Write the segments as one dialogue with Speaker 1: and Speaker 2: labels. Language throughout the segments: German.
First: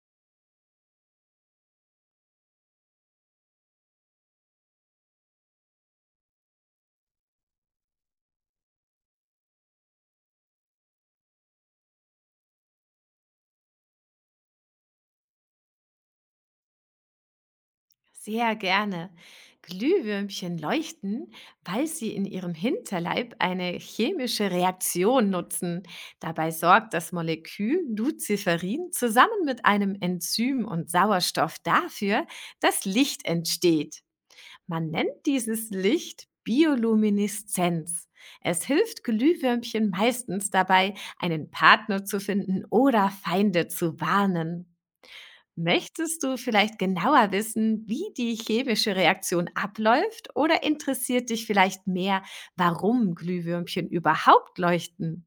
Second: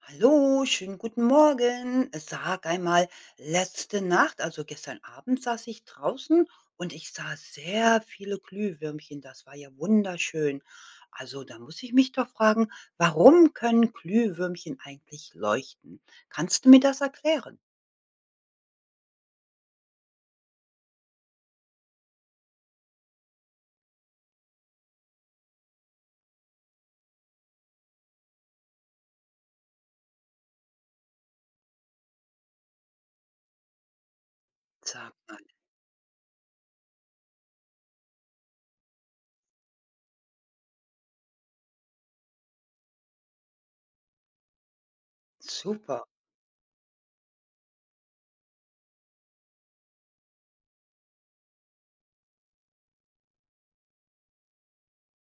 Speaker 1: Hallo, schönen guten Morgen. Sag einmal, letzte Nacht, also gestern Abend, saß ich draußen und ich sah sehr viele Glühwürmchen. Das war ja wunderschön. Also da muss ich mich doch fragen, warum können Glühwürmchen eigentlich leuchten? Kannst du mir das erklären?
Speaker 2: Sehr gerne. Glühwürmchen leuchten, weil sie in ihrem Hinterleib eine chemische Reaktion nutzen. Dabei sorgt das Molekül Luciferin zusammen mit einem Enzym und Sauerstoff dafür, dass Licht entsteht. Man
Speaker 1: Sag
Speaker 2: nennt
Speaker 1: mal,
Speaker 2: dieses Licht Biolumineszenz. Es hilft Glühwürmchen meistens dabei, einen Partner zu finden oder Feinde zu warnen.
Speaker 1: super.
Speaker 2: Möchtest du vielleicht genauer wissen, wie die chemische Reaktion abläuft oder interessiert dich vielleicht mehr, warum Glühwürmchen überhaupt leuchten?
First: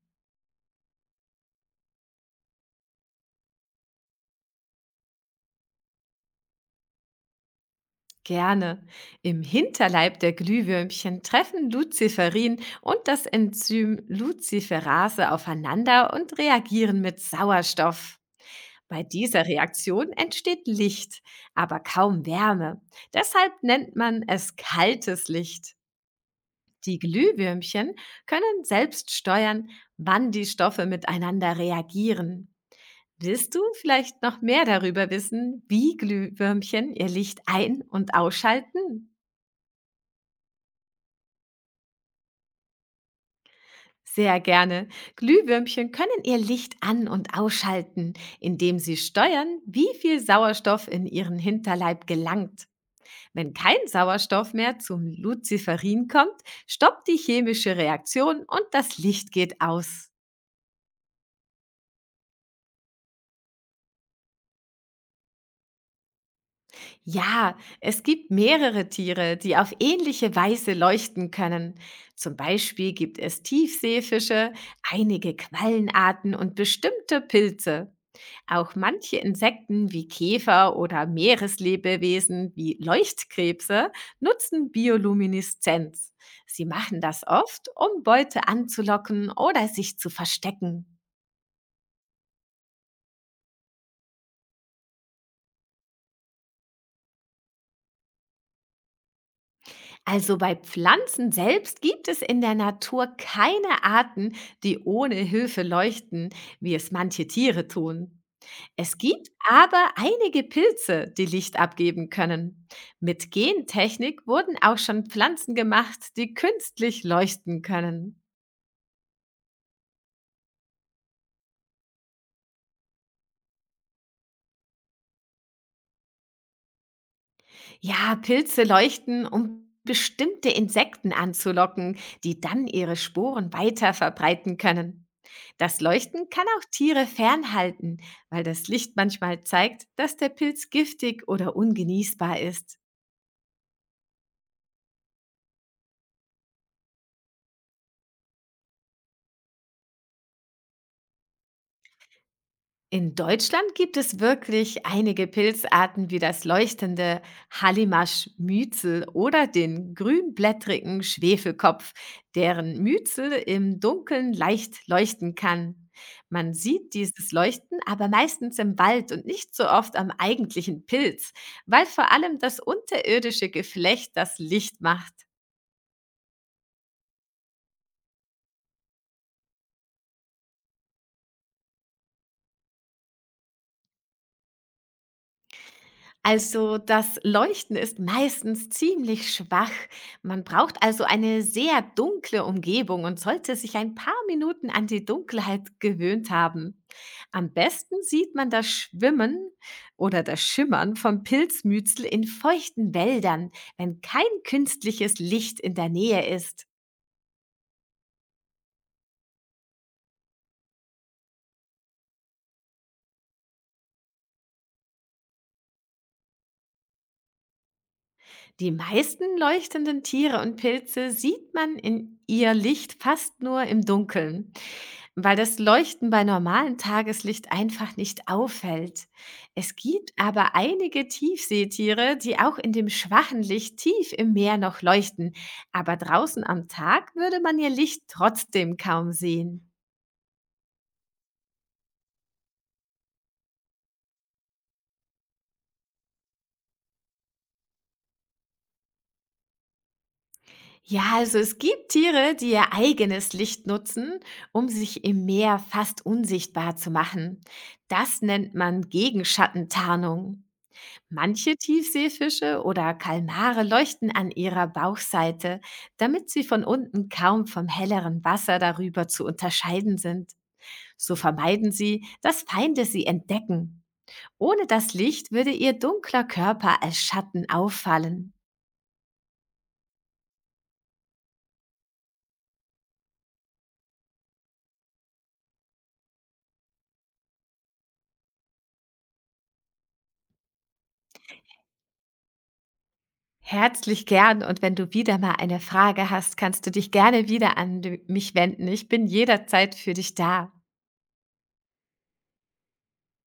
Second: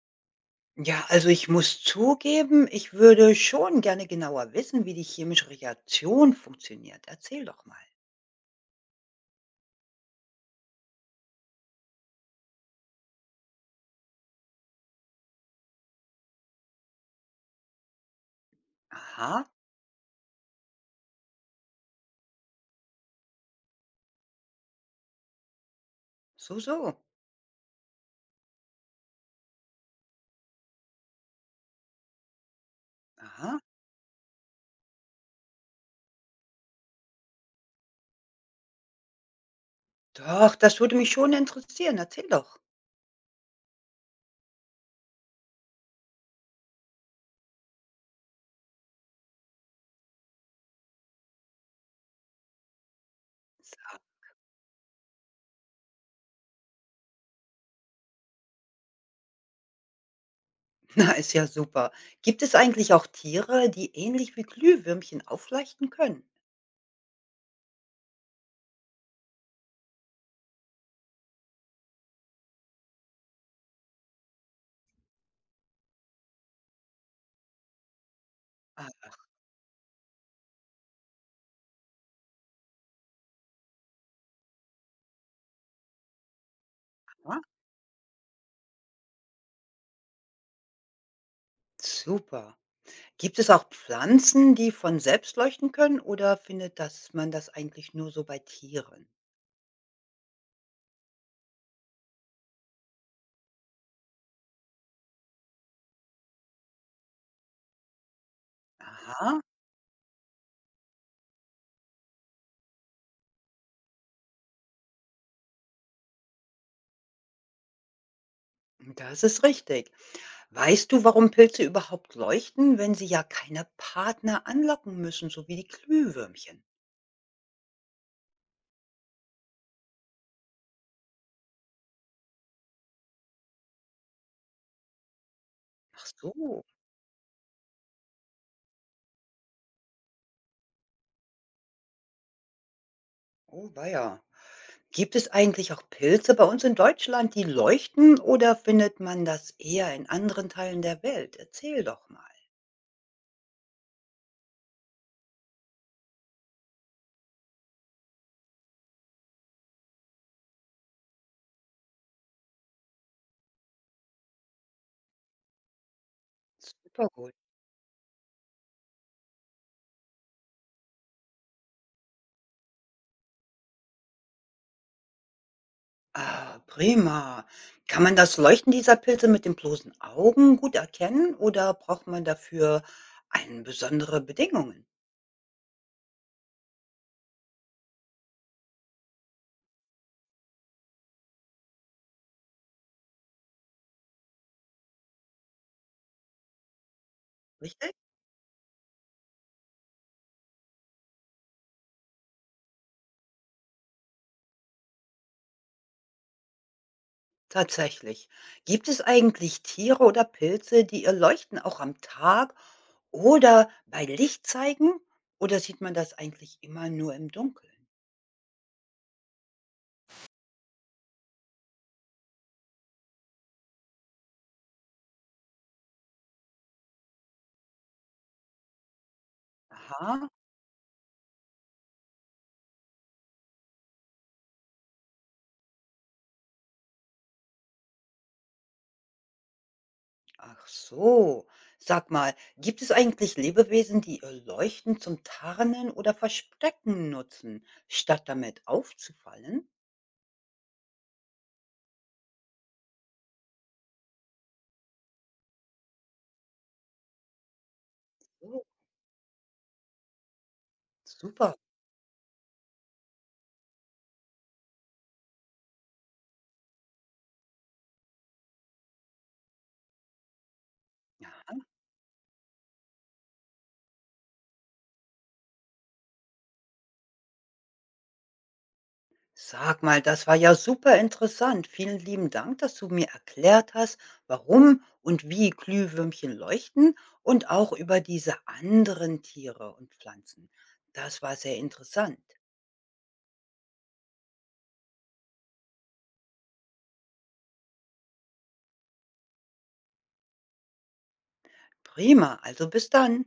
Speaker 1: Ja, also ich muss zugeben, ich würde schon gerne genauer wissen, wie die chemische Reaktion funktioniert. Erzähl doch mal.
Speaker 2: Gerne. Im Hinterleib der Glühwürmchen treffen Luciferin und das Enzym Luciferase aufeinander und reagieren mit Sauerstoff. Bei dieser
Speaker 1: Aha,
Speaker 2: Reaktion entsteht Licht, aber kaum Wärme. Deshalb nennt man es kaltes Licht.
Speaker 1: so, so.
Speaker 2: Die Glühwürmchen können selbst steuern, wann die Stoffe miteinander reagieren. Willst
Speaker 1: Aha.
Speaker 2: du vielleicht noch mehr darüber wissen, wie Glühwürmchen ihr Licht ein- und ausschalten?
Speaker 1: Doch, das würde mich schon interessieren. Erzähl doch.
Speaker 2: Sehr gerne. Glühwürmchen können ihr Licht an- und ausschalten, indem sie steuern, wie viel Sauerstoff in ihren Hinterleib gelangt. Wenn kein
Speaker 1: Sa
Speaker 2: Sauerstoff mehr zum Luciferin kommt, stoppt die chemische Reaktion und das Licht geht aus.
Speaker 1: na, ist ja super. Gibt es eigentlich auch Tiere, die ähnlich wie Glühwürmchen aufleuchten können?
Speaker 2: Ja, es gibt mehrere Tiere, die auf ähnliche Weise leuchten können. Zum Beispiel gibt es Tiefseefische, einige Quallenarten und bestimmte Pilze. Auch manche Insekten wie Käfer oder Meereslebewesen wie Leuchtkrebse nutzen Biolumineszenz. Sie machen das
Speaker 1: Aha,
Speaker 2: oft, um Beute anzulocken oder sich zu verstecken.
Speaker 1: super. Gibt es auch Pflanzen, die von selbst leuchten können oder findet das man das eigentlich nur so bei Tieren?
Speaker 2: Also bei Pflanzen selbst gibt es in der Natur keine Arten, die ohne Hilfe leuchten, wie es manche Tiere tun. Es gibt
Speaker 1: Aha,
Speaker 2: aber einige Pilze, die Licht abgeben können. Mit Gentechnik wurden auch schon Pflanzen gemacht, die künstlich leuchten können.
Speaker 1: das ist richtig. Weißt du, warum Pilze überhaupt leuchten, wenn sie ja keine Partner anlocken müssen, so wie die Glühwürmchen?
Speaker 2: Ja, Pilze leuchten, um bestimmte Insekten anzulocken, die dann ihre Sporen weiter verbreiten können. Das
Speaker 1: Ach
Speaker 2: Leuchten kann auch
Speaker 1: so,
Speaker 2: Tiere fernhalten, weil das Licht manchmal zeigt, dass der Pilz giftig oder ungenießbar ist.
Speaker 1: oh weia. Gibt es eigentlich auch Pilze bei uns in Deutschland, die leuchten oder findet man das eher in anderen Teilen der Welt? Erzähl doch mal.
Speaker 2: In Deutschland gibt es wirklich einige Pilzarten wie das leuchtende Hallimasch-Mützel oder den grünblättrigen Schwefelkopf, deren Mützel im Dunkeln leicht leuchten kann. Man sieht
Speaker 1: Super
Speaker 2: dieses
Speaker 1: gut.
Speaker 2: Leuchten aber meistens im Wald und nicht so oft am eigentlichen Pilz, weil vor allem das unterirdische Geflecht das Licht macht.
Speaker 1: Ah, prima. Kann man das Leuchten dieser Pilze mit den bloßen Augen gut erkennen oder braucht man dafür ein besondere Bedingungen?
Speaker 2: Also das Leuchten ist meistens ziemlich schwach. Man braucht also eine sehr dunkle Umgebung und sollte sich ein paar Minuten an die Dunkelheit gewöhnt haben. Am
Speaker 1: Richtig?
Speaker 2: besten sieht man das Schwimmen oder das Schimmern vom Pilzmützel in feuchten Wäldern, wenn kein künstliches Licht in der Nähe ist.
Speaker 1: Tatsächlich. Gibt es eigentlich Tiere oder Pilze, die ihr Leuchten auch am Tag oder bei Licht zeigen? Oder sieht man das eigentlich immer nur im Dunkeln?
Speaker 2: Die meisten leuchtenden Tiere und Pilze sieht man in ihr Licht fast nur im Dunkeln. Weil das Leuchten bei normalem Tageslicht einfach nicht auffällt. Es gibt
Speaker 1: Aha.
Speaker 2: aber einige Tiefseetiere, die auch in dem schwachen Licht tief im Meer noch leuchten, aber draußen am Tag würde man ihr Licht trotzdem kaum sehen.
Speaker 1: Ach so. Sag mal, gibt es eigentlich Lebewesen, die ihr Leuchten zum Tarnen oder Verstecken nutzen, statt damit aufzufallen?
Speaker 2: Ja, also es gibt Tiere, die ihr eigenes Licht nutzen, um sich im Meer fast unsichtbar zu machen. Das nennt
Speaker 1: Oh.
Speaker 2: man Gegenschattentarnung. Manche
Speaker 1: Super.
Speaker 2: Tiefseefische oder Kalmare leuchten an ihrer Bauchseite, damit sie von unten kaum vom helleren Wasser darüber zu unterscheiden sind. So
Speaker 1: Ja.
Speaker 2: vermeiden sie, dass Feinde sie entdecken. Ohne das Licht würde ihr dunkler Körper als Schatten auffallen.
Speaker 1: Sag mal, das war ja super interessant. Vielen lieben Dank, dass du mir erklärt hast, warum und wie Glühwürmchen leuchten und auch über diese anderen Tiere und Pflanzen. Das war sehr interessant.
Speaker 2: Herzlich gern und wenn du wieder mal eine Frage hast, kannst du dich gerne wieder an mich wenden. Ich bin jederzeit für dich da.
Speaker 1: Prima, also bis dann.